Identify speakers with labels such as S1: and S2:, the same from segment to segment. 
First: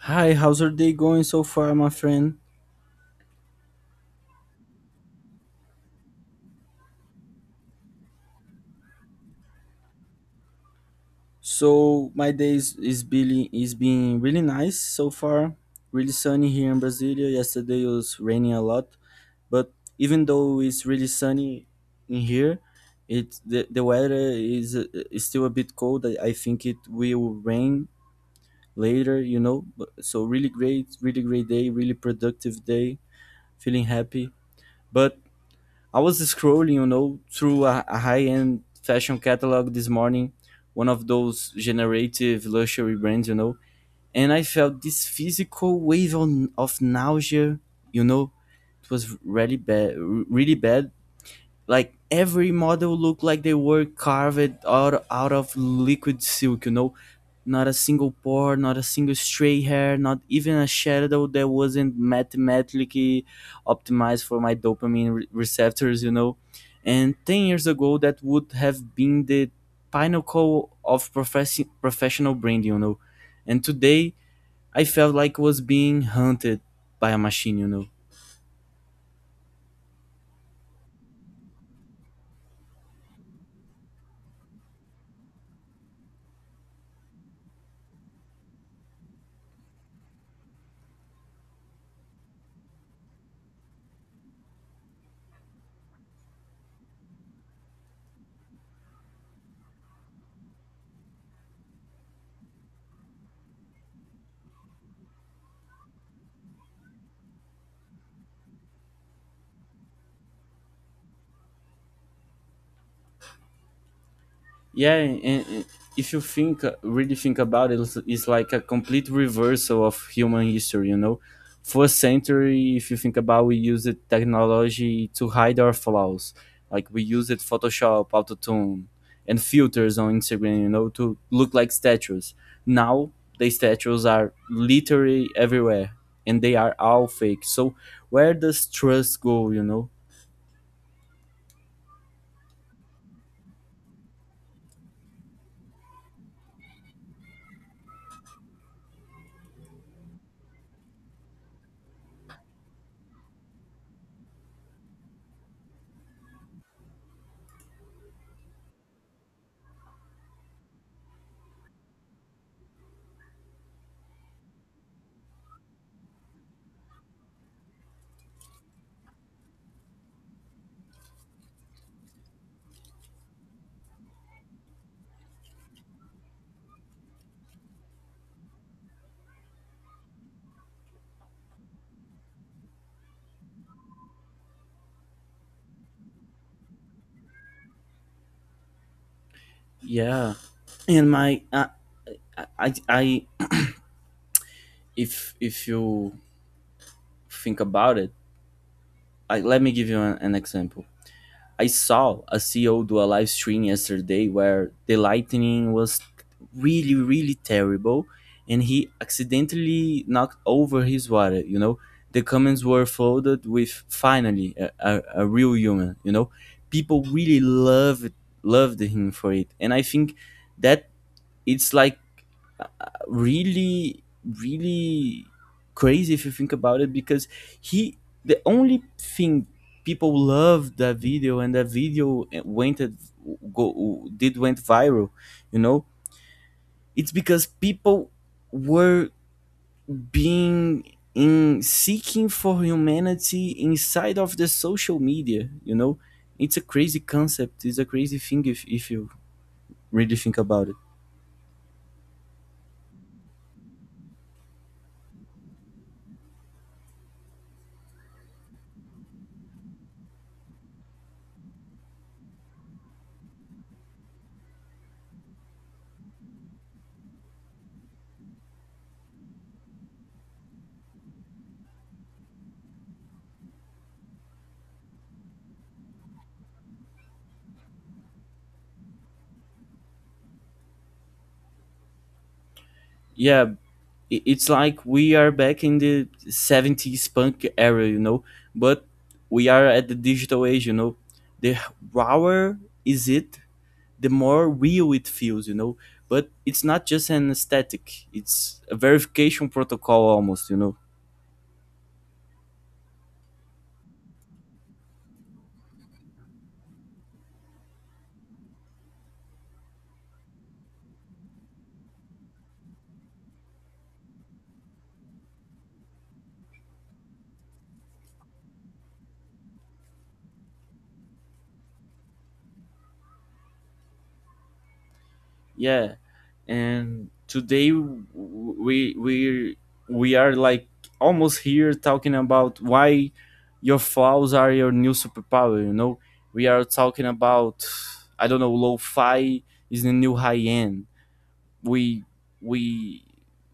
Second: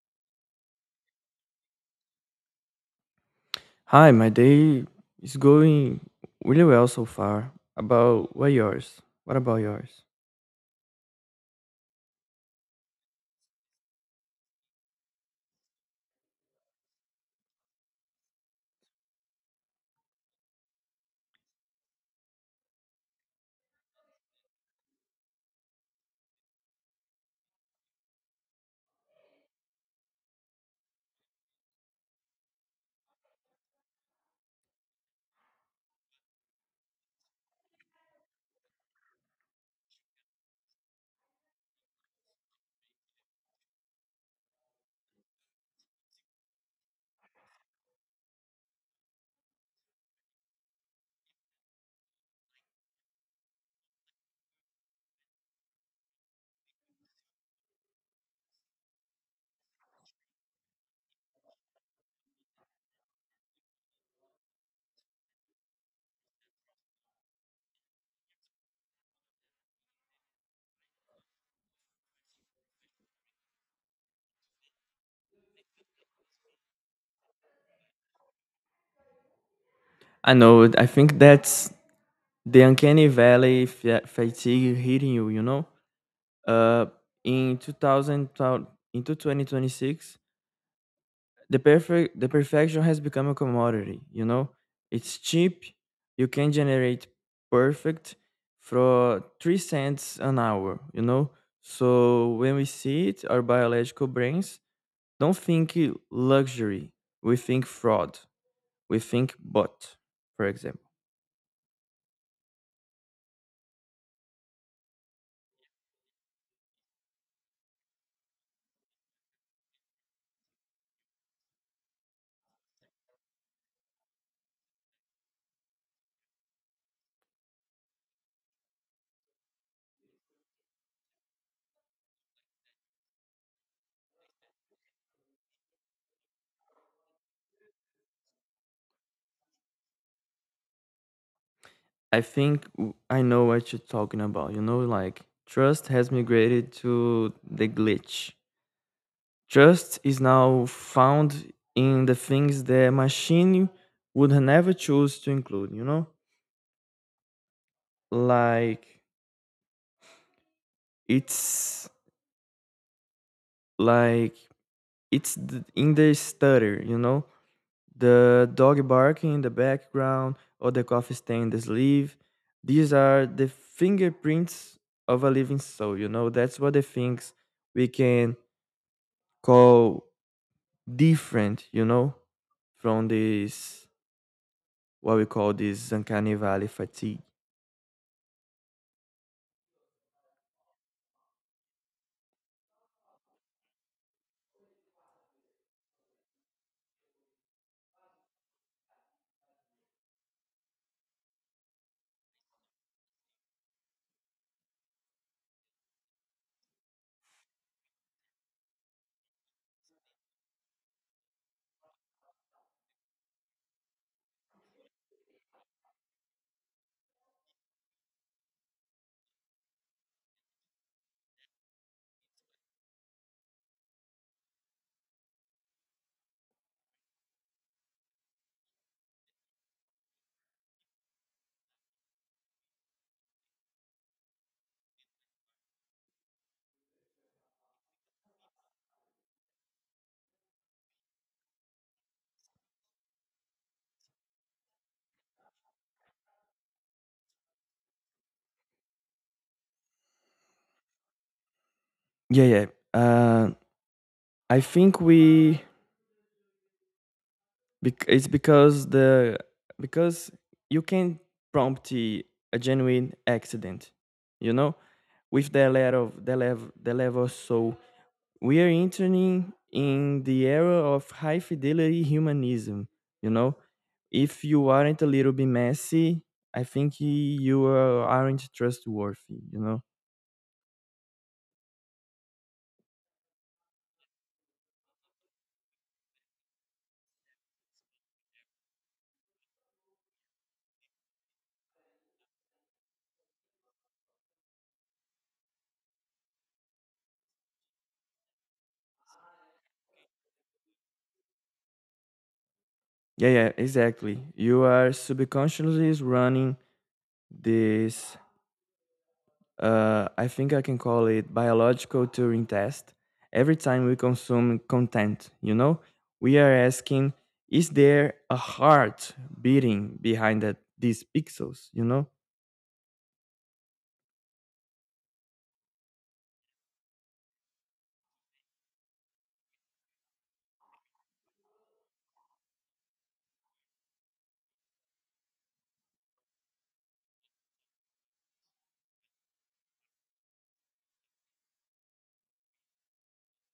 S1: Hi, how's your day going so far, my friend?
S2: Hi, my day is going really well so far. About what yours? What about yours?
S1: So my day is being really nice so far. Really sunny here in Brasilia. Yesterday it was raining a lot, but even though it's really sunny in here, the weather is still a bit cold. I think it will rain later. But so really great, really great day, really productive day. Feeling happy, but I was scrolling, through a high-end fashion catalog this morning, one of those generative luxury brands, and I felt this physical wave of nausea, you know. It was really bad, like every model looked like they were carved out of liquid silk. You know, not a single pore, not a single stray hair, not even a shadow that wasn't mathematically optimized for my dopamine receptors. You know, and 10 years ago that would have been the pinnacle of professional branding, you know, and today I felt like I was being hunted by a machine, you know?
S2: I know. I think that's the uncanny valley fatigue hitting you. You know, uh, in two thousand into 2026, the perfection has become a commodity. You know, it's cheap. You can generate perfect for 3 cents an hour. You know, so when we see it, our biological brains don't think luxury. We think fraud. We think bot, for example.
S1: Yeah, and if you think, really think about it, it's like a complete reversal of human history, you know? First century, if you think about, we used technology to hide our flaws. Like we used Photoshop, Autotune, and filters on Instagram, to look like statues. Now, the statues are literally everywhere and they are all fake. So, where does trust go, you know?
S2: I think I know what you're talking about. You know, like trust has migrated to the glitch. Trust is now found in the things the machine would never choose to include, you know? Like, it's like it's in the stutter, you know? The dog barking in the background, or the coffee stain in the sleeve. These are the fingerprints of a living soul, you know? That's what the things we can call different, you know, from this, what we call this uncanny valley fatigue.
S1: Yeah. And my, I, if you think about it, let me give you an example. I saw a CEO do a live stream yesterday where the lightning was really, really terrible, and he accidentally knocked over his water. The comments were flooded with, finally, a real human. People really loved him for it. And I think that it's like really really crazy if you think about it, because he the only thing — people loved that video and that video went at- go did went viral, you know, it's because people were being in seeking for humanity inside of the social media, you know. It's a crazy concept, it's a crazy thing if you really think about it.
S2: Yeah, yeah. Uh, I think we it's because you can prompt a genuine accident, you know, with the level of the level the level. So we are entering in the era of high fidelity humanism. You know, if you aren't a little bit messy, I think you aren't trustworthy. You know.
S1: Yeah, it's like we are back in the 70s punk era, you know, but we are at the digital age, you know. The rawer is it, the more real it feels, you know, but it's not just an aesthetic, it's a verification protocol almost, you know.
S2: Yeah, yeah, exactly. You are subconsciously running this, I think I can call it biological Turing test. Every time we consume content, you know, we are asking, is there a heart beating behind that, these pixels? You know,
S1: Yeah, and today we are like almost here talking about why your flaws are your new superpower, you know. We are talking about, I don't know, lo-fi is the new high end. we we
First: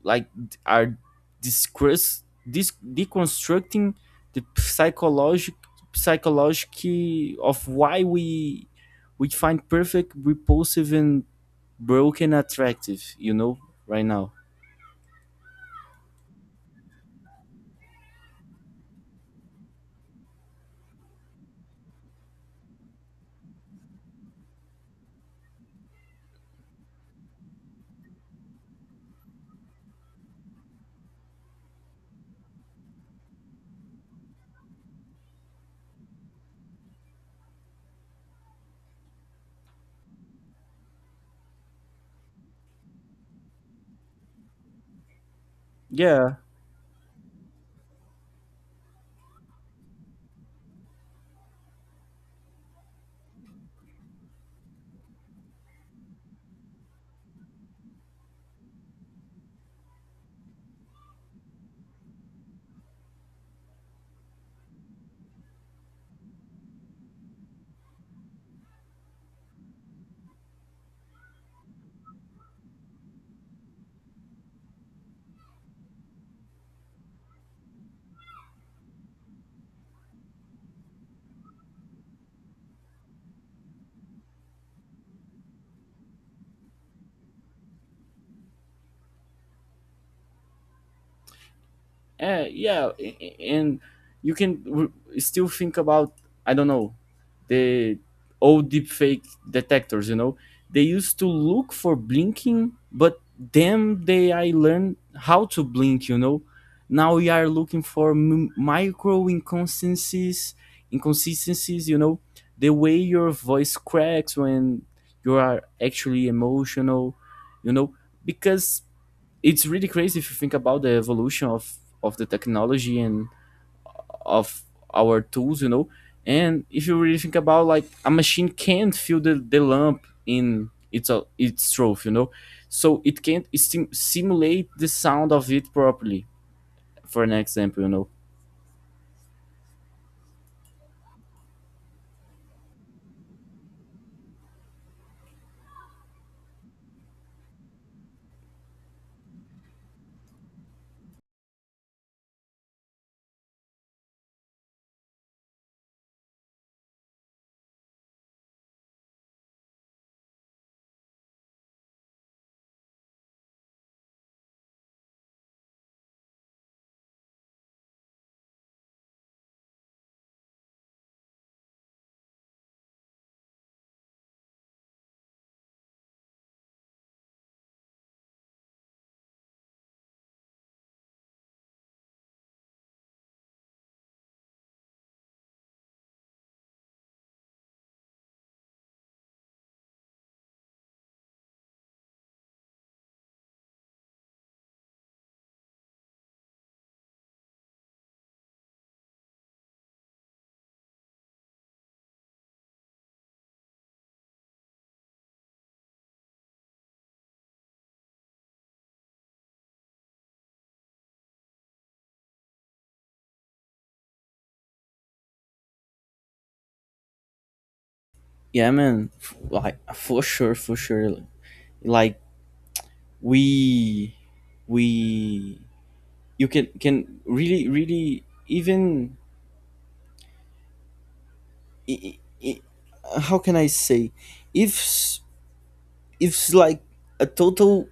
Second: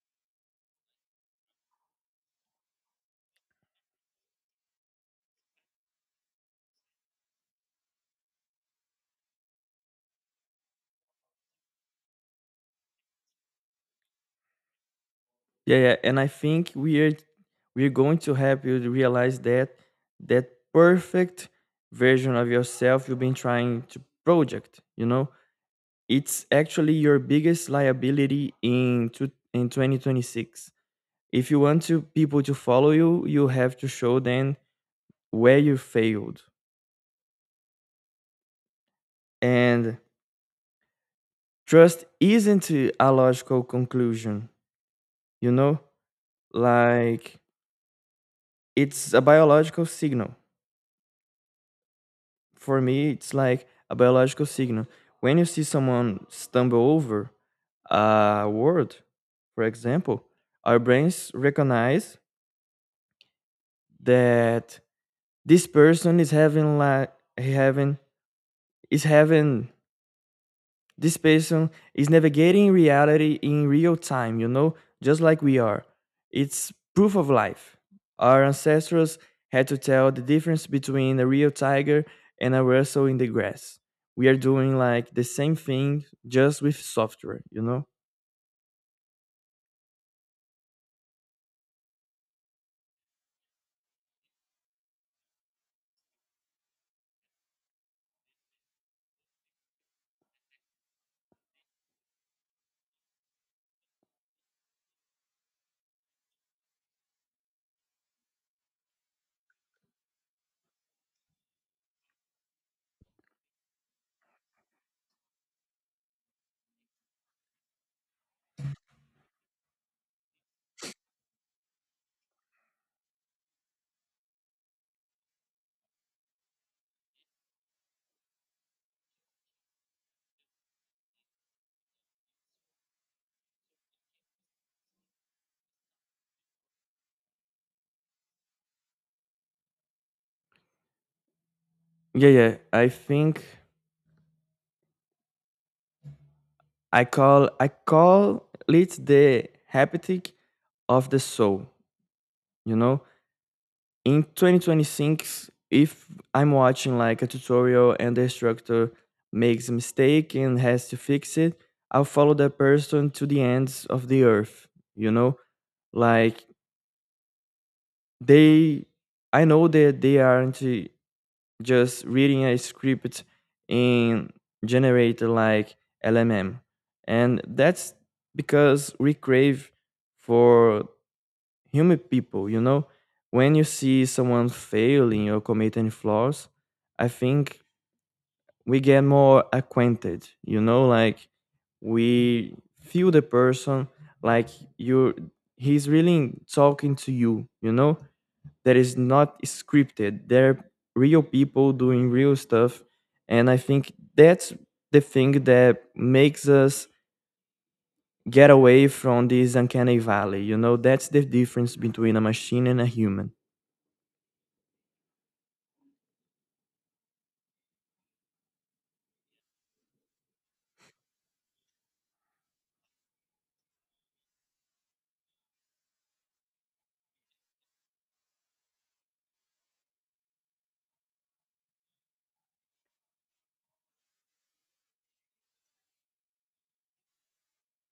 S1: like d- are discuss, this deconstructing the psychological of why we find perfect repulsive and broken attractive, you know, right now.
S2: yeah, yeah. And I think we're going to help you to realize that that perfect version of yourself you've been trying to project. You know, it's actually your biggest liability in in 2026. If you want to people to follow you have to show them where you failed, and trust isn't a logical conclusion, you know?
S1: Yeah.
S2: Like, it's a biological signal. For me, it's like a biological signal. When you see someone stumble over a word, for example, our brains recognize that this person is having like having is having This person is navigating reality in real time, you know, just like we are. It's proof of life. Our ancestors had to tell the difference between a real tiger and a rustle in the grass. We are doing like the same thing, just with software, you know?
S1: Yeah, and you can still think about, I don't know, the old deepfake detectors. You know, they used to look for blinking, but then they I learned how to blink. You know, now we are looking for micro inconsistencies. You know, the way your voice cracks when you are actually emotional. You know, because it's really crazy if you think about the evolution of the technology and of our tools, you know. And if you really think about, like, a machine can't feel the lump in its throat, you know, so it can't simulate the sound of it properly, for an example, you know.
S2: Yeah, yeah. I think I call it the haptic of the soul. You know, in 2026, if I'm watching like a tutorial and the instructor makes a mistake and has to fix it, I'll follow that person to the ends of the earth, you know? Like, they I know that they aren't, just reading a script in generator like lmm. And that's because we crave for humid people, you know? When you see someone failing or committing flaws, I think we get more acquainted, you know? Like, we feel the person. Like, you're he's really talking to you, you know, that is not scripted. They're real people doing real stuff. And I think that's the thing that makes us get away from this uncanny valley, you know? That's the difference between a machine and a human.
S1: Yeah, man, like for sure, for sure. Like, we we you can really really even i- i- how can I say, if if it's like a total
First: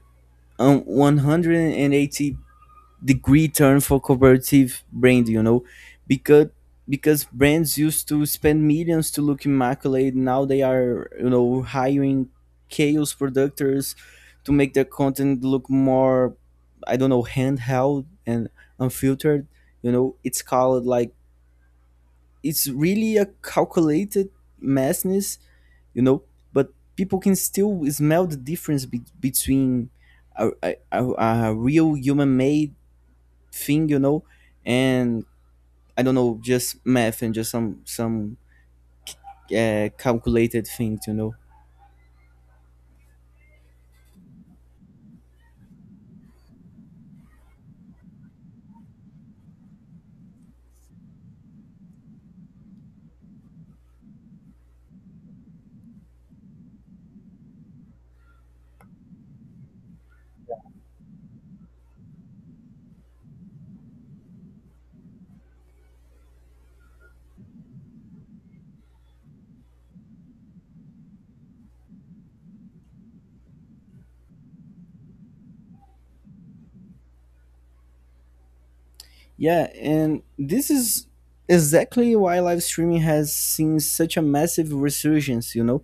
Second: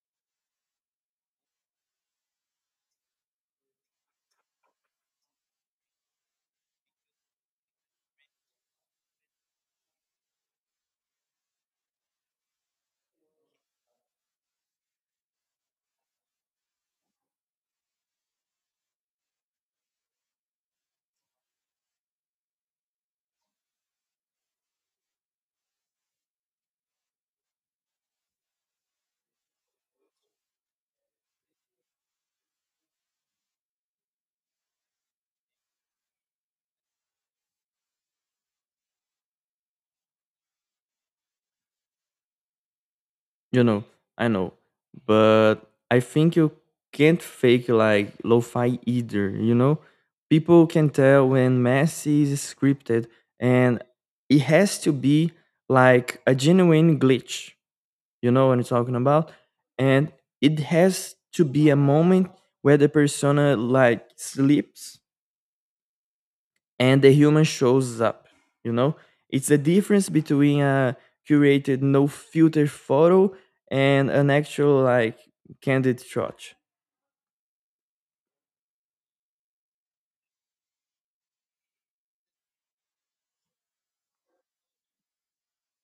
S1: 180-degree turn for cooperative brand, you know, because because brands used to spend millions to look immaculate. Now they are, you know, hiring chaos producers to make their content look more, I don't know, handheld and unfiltered, you know. It's called, like, it's really a calculated messiness, you know. But people can still smell the difference between a real human made thing, you know, and, I don't know, just math and just some calculated things, you know.
S2: You know, I know, but I think you can't fake like lo-fi either. You know, people can tell when Messi is scripted, and it has to be like a genuine glitch. You know what I'm talking about, and it has to be a moment where the persona like slips and the human shows up, you know? It's the difference between a curated no filter photo and an actual like candid shot.
S1: Yeah, and this is exactly why live streaming has seen such a massive resurgence, you know.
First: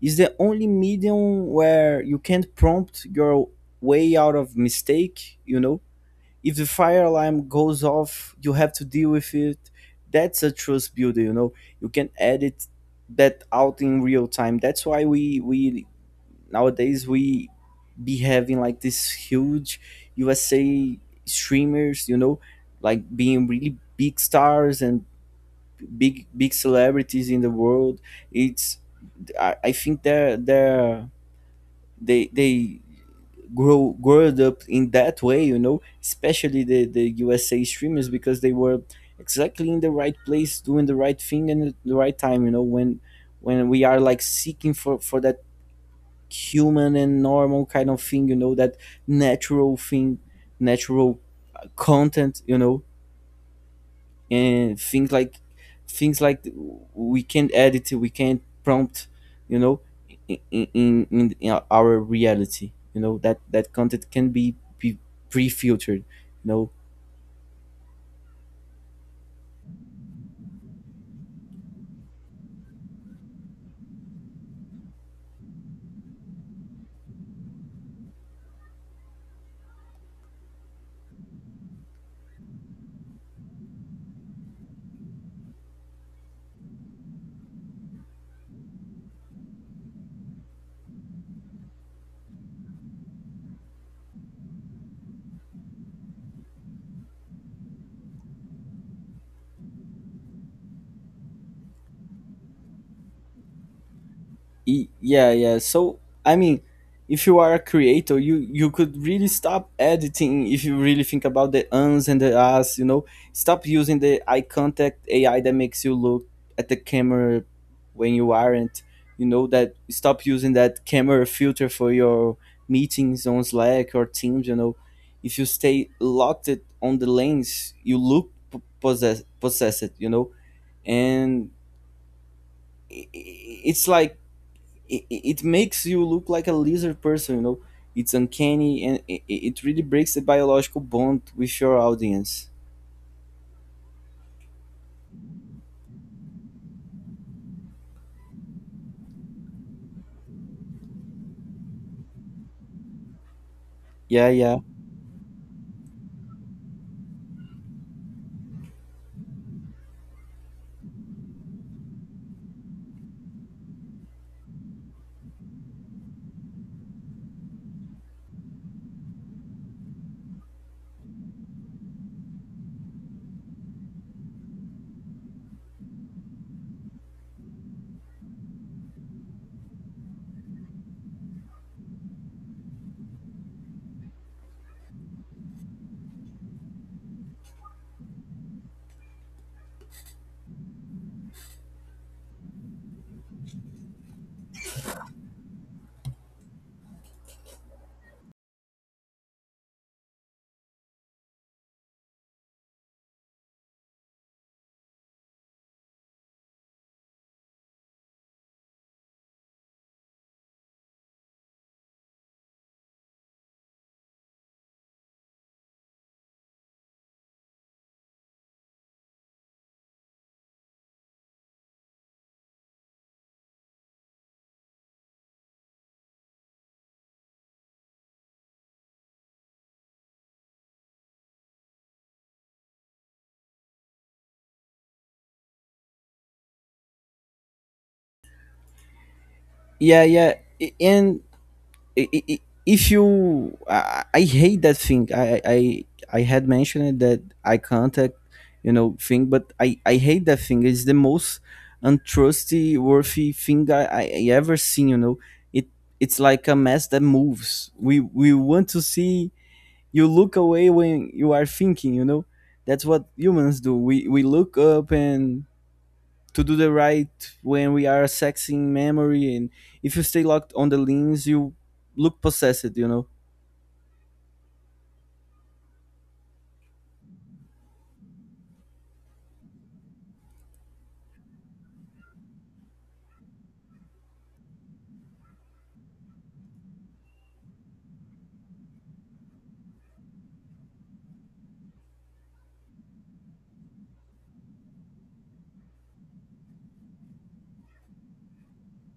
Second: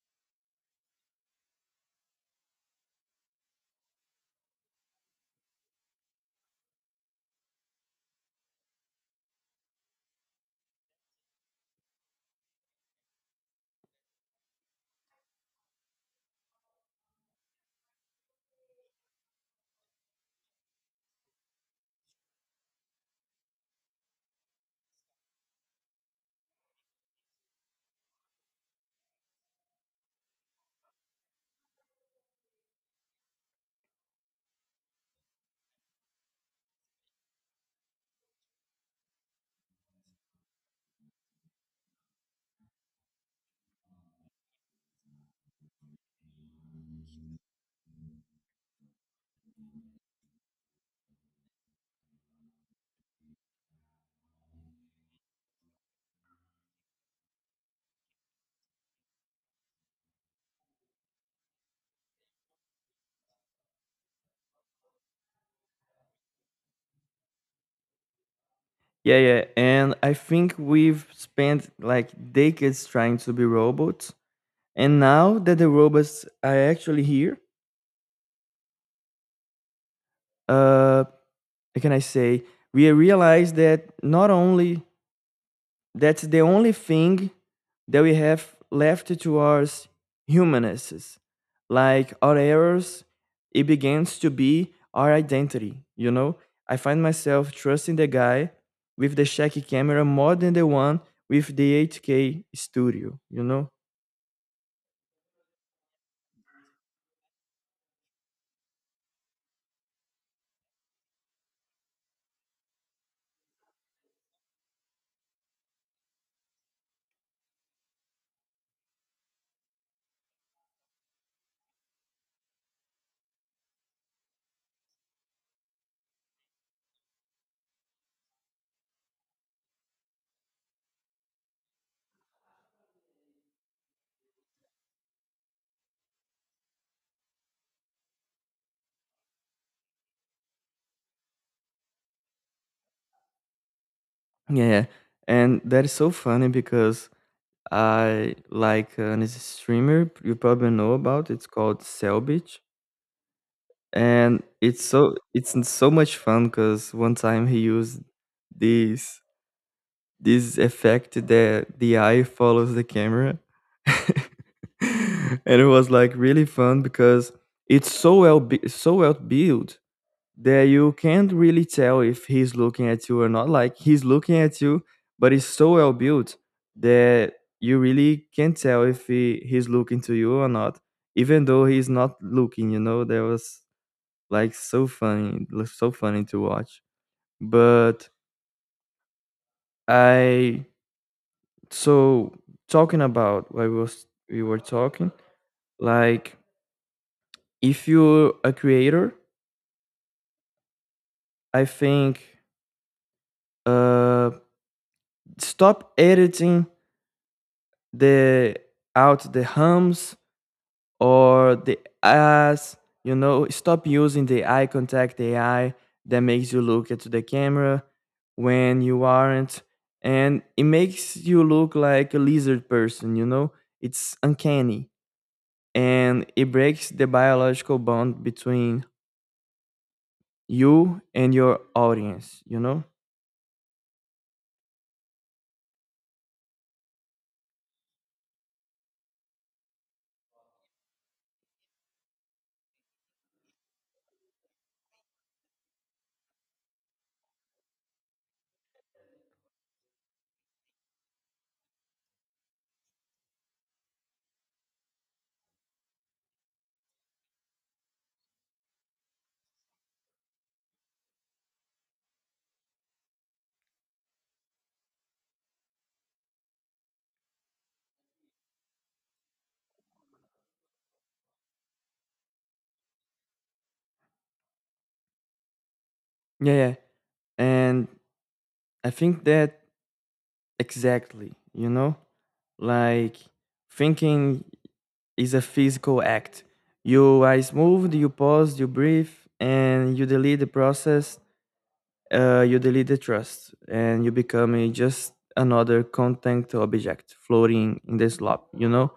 S1: It's the only medium where you can't prompt your way out of mistake, you know. If the fire alarm goes off, you have to deal with it. That's a trust builder, you know. You can edit that out in real time. That's why we nowadays we be having, like, this huge USA streamers, you know, like being really big stars and big celebrities in the world. It's i, I think they're they growed up in that way, you know, especially the USA streamers, because they were exactly in the right place doing the right thing and at the right time, you know, when we are like seeking for that human and normal kind of thing, you know, that natural thing natural content, you know, and things like we can't edit, we can't prompt, you know, in our reality, you know, that that content can be pre-filtered, you know.
S2: Yeah, yeah. And I think we've spent like decades trying to be robots, and now that the robots are actually here, uh how can I say, we realize that — not only — that's the only thing that we have left to us, humanists. Like, our errors, it begins to be our identity, you know? I find myself trusting the guy with the shaky camera more than the one with the 8K studio, you know?
S1: Yeah yeah, so I mean, if you are a creator, you could really stop editing if you really think about the uns and the as, you know. Stop using the eye contact AI that makes you look at the camera when you aren't, you know. That stop using that camera filter for your meetings on Slack or Teams, you know. If you stay locked it on the lens you look possessed, you know, and it's like it makes you look like a lizard person, you know. It's uncanny and it really breaks the biological bond with your audience.
S2: Yeah. And that is so funny because I like an streamer you probably know about. It's called Selbit.
S1: Yeah,
S2: And
S1: yeah,
S2: it's so it's n- so much fun because one time he used this this effect that the eye follows the camera and it was like really fun because it's so so well built that you can't really tell if he's looking at you or not. Like, he's looking at you, but it's so well built that you really can't tell if he's looking to you or not, even though he's not looking, you know? There was, like, so so funny to watch. But, I so talking about what was we were talking, like, if you're a creator, I think, uh stop editing the out the hums or the as, you know. Stop using the eye contact AI that makes you look into the camera when you aren't. And it makes you look like a lizard person, you know? It's uncanny, and it breaks the biological bond between you and your audience, you know?
S1: yeah, yeah. And I- I- if you I hate that thing. I had mentioned that eye contact, you know, thing, but I hate that thing. It's the most untrusty worthy thing I ever seen, you know. It it's like a mess that moves. We want to see you look away when you are thinking, you know. That's what humans do. We look up and to do the right when we are accessing memory, and if you stay locked on the lens you look possessed, you know.
S2: Yeah, yeah. And I think that, exactly, you know? Like, thinking is a physical act. You are smooth, you pause, you breathe, and you delete the process, you delete the trust, and you become just another content object floating in the slop, you know?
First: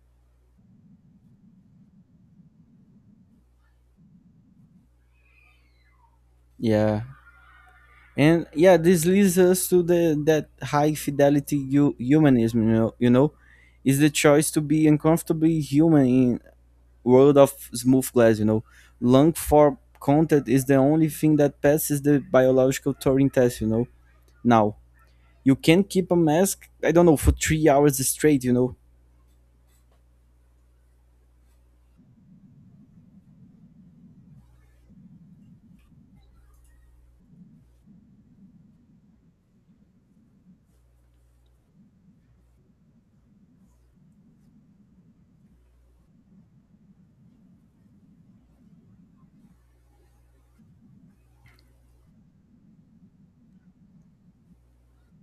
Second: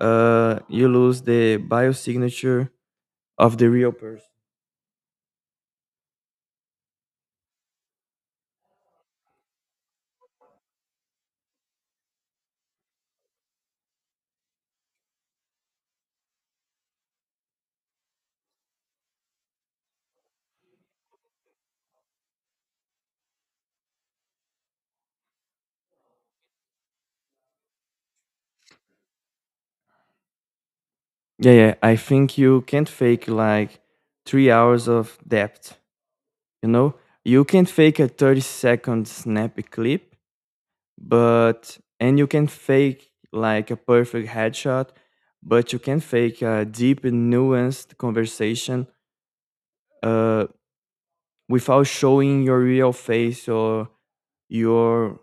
S2: You lose the biosignature of the real person.
S1: Yeah. And yeah, this leads us to the that high fidelity humanism, is the choice to be uncomfortably human in world of smooth glass, you know. Long for content is the only thing that passes the biological Turing test, you know. Now you can keep a mask, I don't know, for 3 hours straight, you know.
S2: Yeah, yeah, I think you can't fake like 3 hours of depth, you know? You can't fake a 30-second snappy clip, but, and you can fake like a perfect headshot, but you can fake a deep and nuanced conversation, uh, without showing your real face or your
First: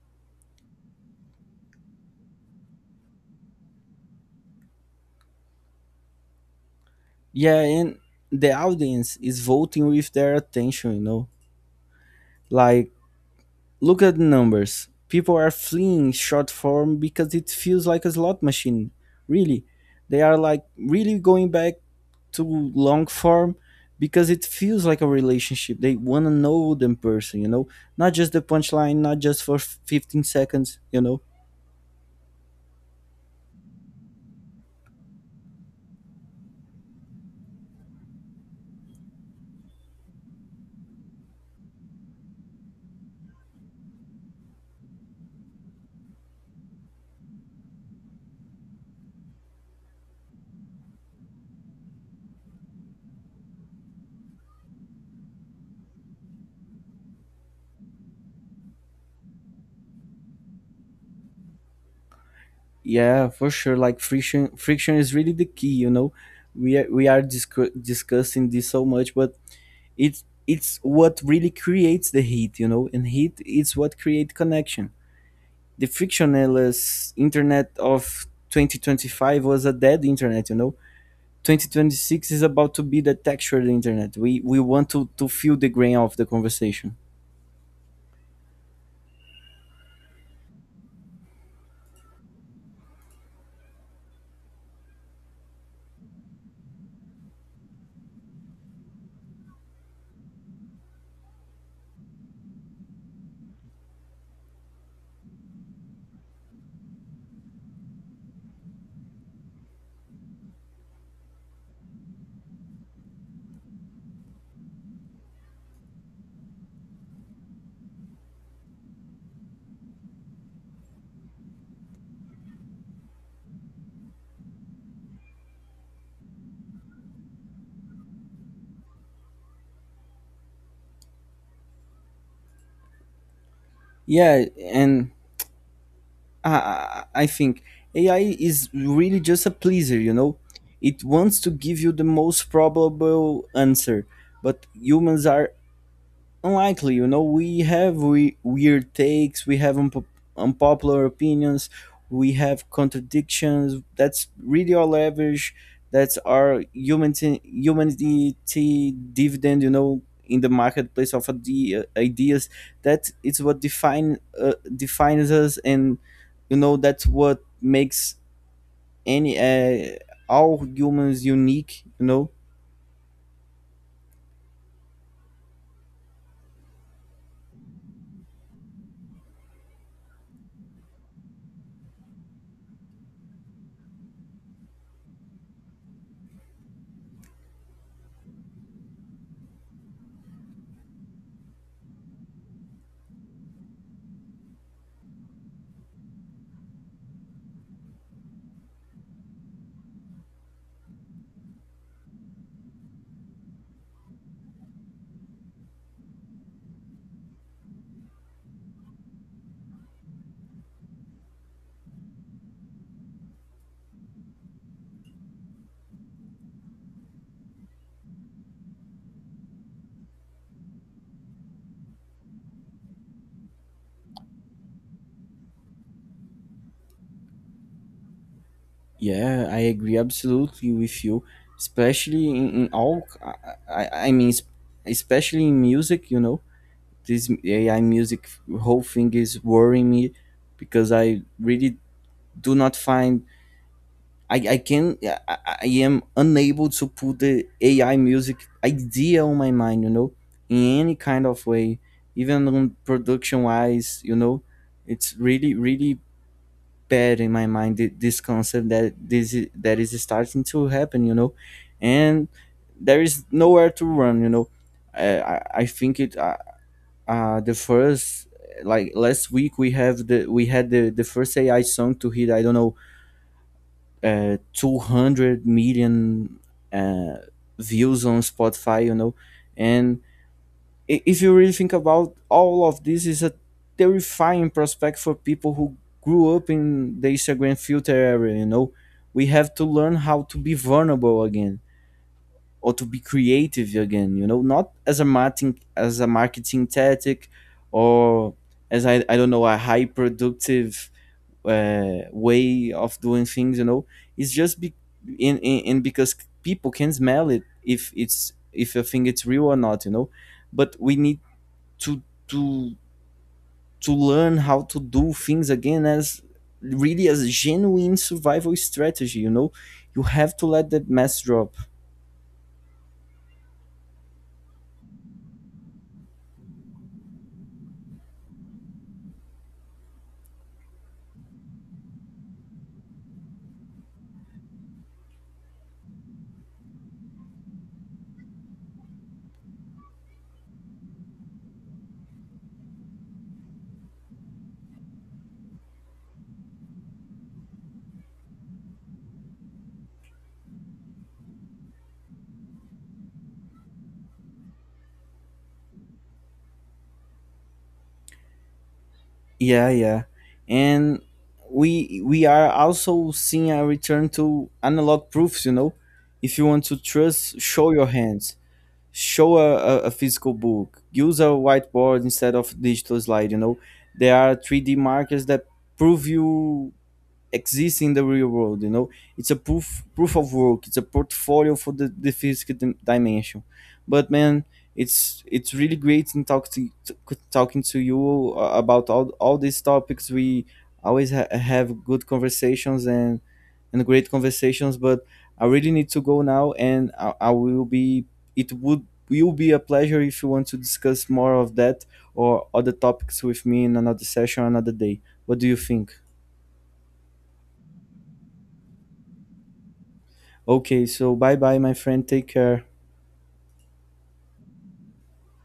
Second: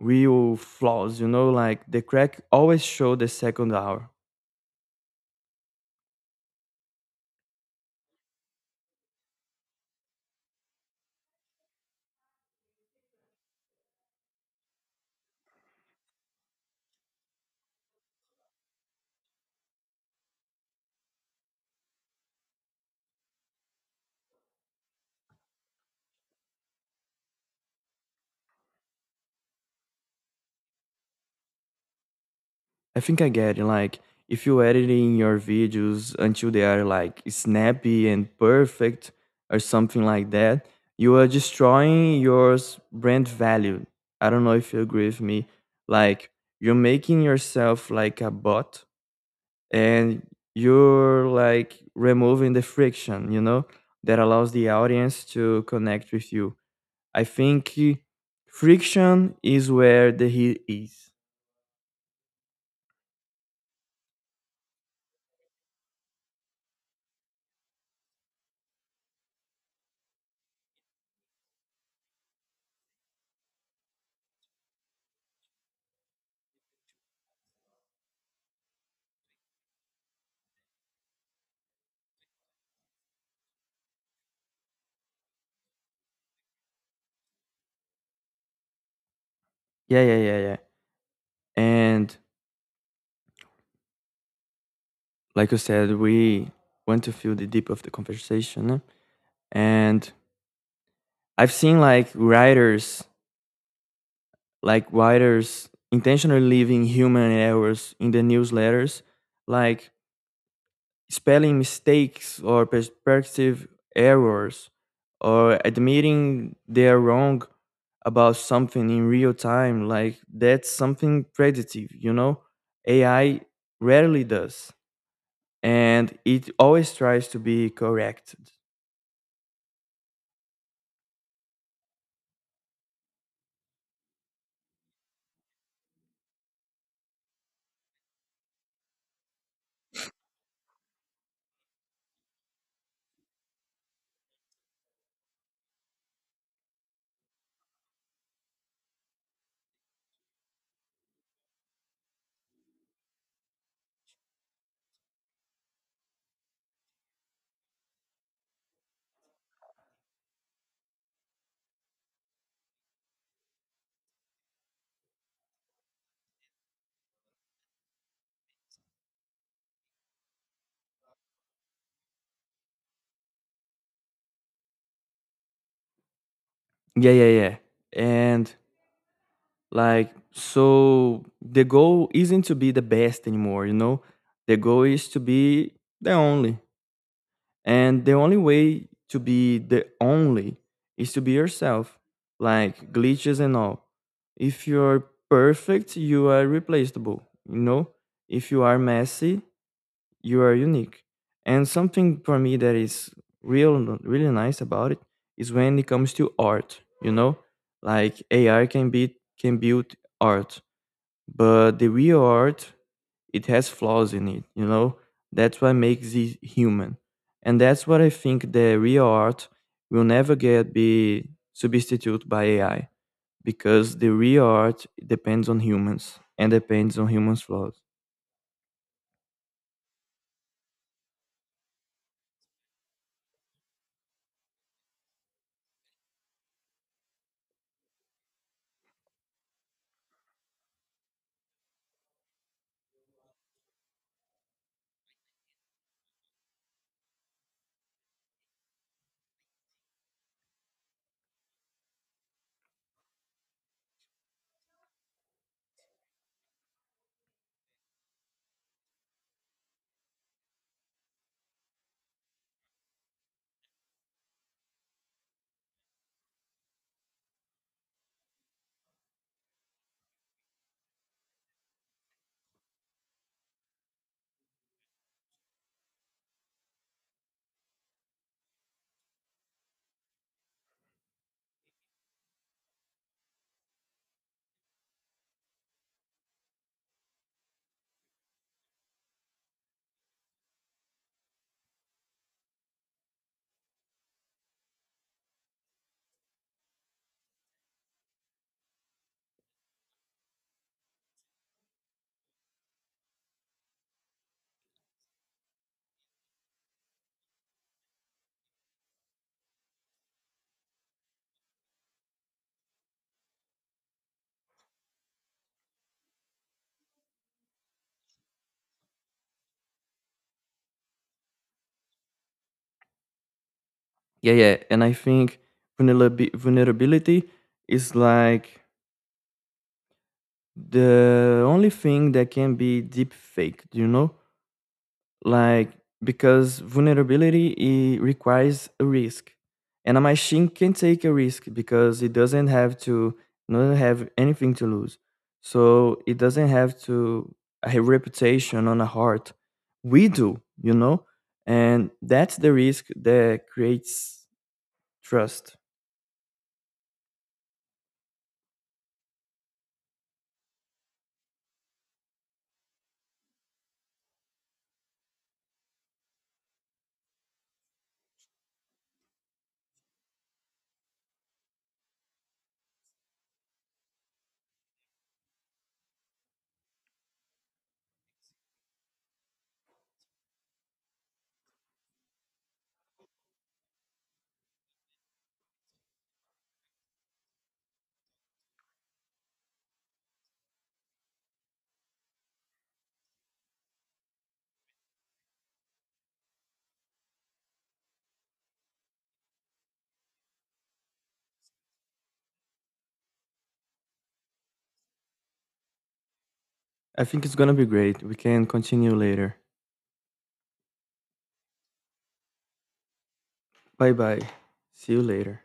S2: real flaws, you know? Like, the crack always show the second hour.
S1: Yeah, and the audience is voting with their attention, you know. Like, look at the numbers. People are fleeing short form because it feels like a slot machine. Really, they are, like, really going back to long form because it feels like a relationship. They want to know them person, you know, not just the punchline, not just for 15 seconds, you know.
S2: I think I get it. Like, if you're editing your videos until they are like snappy and perfect, or something like that, you are destroying your brand value. I don't know if you agree with me. Like, you're making yourself like a bot, and you're like removing the friction, you know, that allows the audience to connect with you. I think, friction is where the heat is.
S1: Yeah, for sure. Like, friction is really the key. You know, we are discussing this so much, but it's what really creates the heat. You know, and heat is what create connection. The frictionless internet of 2025 was a dead internet. You know, 2026 is about to be the textured internet. We want to feel the grain of the conversation.
S2: Yeah, yeah, yeah, yeah. And like you said, we want to feel the deep of the conversation. And I've seen like writers, intentionally leaving human errors in the newsletters, like spelling mistakes or perspective errors, or admitting they're wrong about something in real time. Like, that's something predictive, you know? AI rarely does, and it always tries to be corrected.
S1: Yeah, and I think AI is really just a pleaser, you know? It wants to give you the most probable answer, but humans are unlikely. You know, we have we weird takes, we have unpopular opinions, we have contradictions. That's really our leverage, that's our humanity dividend, you know, in the marketplace of ideas. That is what defines us, and, you know, that's what makes any all humans unique, you know.
S2: Yeah, yeah, yeah. And, like, so the goal isn't to be the best anymore, you know? The goal is to be the only. And the only way to be the only is to be yourself, like, glitches and all. If you're perfect, you are replaceable, you know? If you are messy, you are unique. And something for me that is real, really nice about it is when it comes to art. You know, like, AI can build art, but the real art, it has flaws in it. You know, that's what makes it human, and that's what I think the real art will never get be substituted by AI, because the real art depends on humans and depends on humans' flaws.
S1: Yeah, I agree absolutely with you, especially in all. I mean, especially in music, you know, this AI music whole thing is worrying me, because I really do not find I am unable to put the AI music idea on my mind, you know, in any kind of way, even on production wise, you know. It's really really bad in my mind, this concept that that is starting to happen, you know, and there is nowhere to run, you know. I think it the first, like, last week we had the first AI song to hit, I don't know, 200 million uh views on Spotify, you know, and if you really think about, all of this is a terrifying prospect for people who grew up in the Instagram filter area, you know. We have to learn how to be vulnerable again or to be creative again, you know, not as a marketing tactic, or, as I don't know, a high productive way of doing things, you know. It's just be in because people can smell it, if you think it's real or not, you know, but we need to to to learn how to do things again as really as a genuine survival strategy, you know. You have to let that mess drop.
S2: Yeah, yeah. And I think vulnerability is like the only thing that can be deep faked, you know? Like, because vulnerability, it requires a risk. And a machine can take a risk because it doesn't have to, doesn't have anything to lose. So, it doesn't have to a reputation on a heart. We do, you know? And that's the risk that creates trust.
S1: Yeah, yeah, and we are also seeing a return to analog proofs, you know. If you want to trust, show your hands, show a physical book, use a whiteboard instead of digital slide, you know. There are 3D markers that prove you exists in the real world, you know. It's a proof of work, it's a portfolio for the physical dimension. But, man, it's really great in talking to you about all these topics. We always have good conversations and great conversations, but I really need to go now, and I will be it would will be a pleasure if you want to discuss more of that or other topics with me in another session, another day. What do you think?
S2: I think it's gonna be great. We can continue later.
S1: Okay, so bye bye, my friend. Take care.
S2: Bye bye. See you later.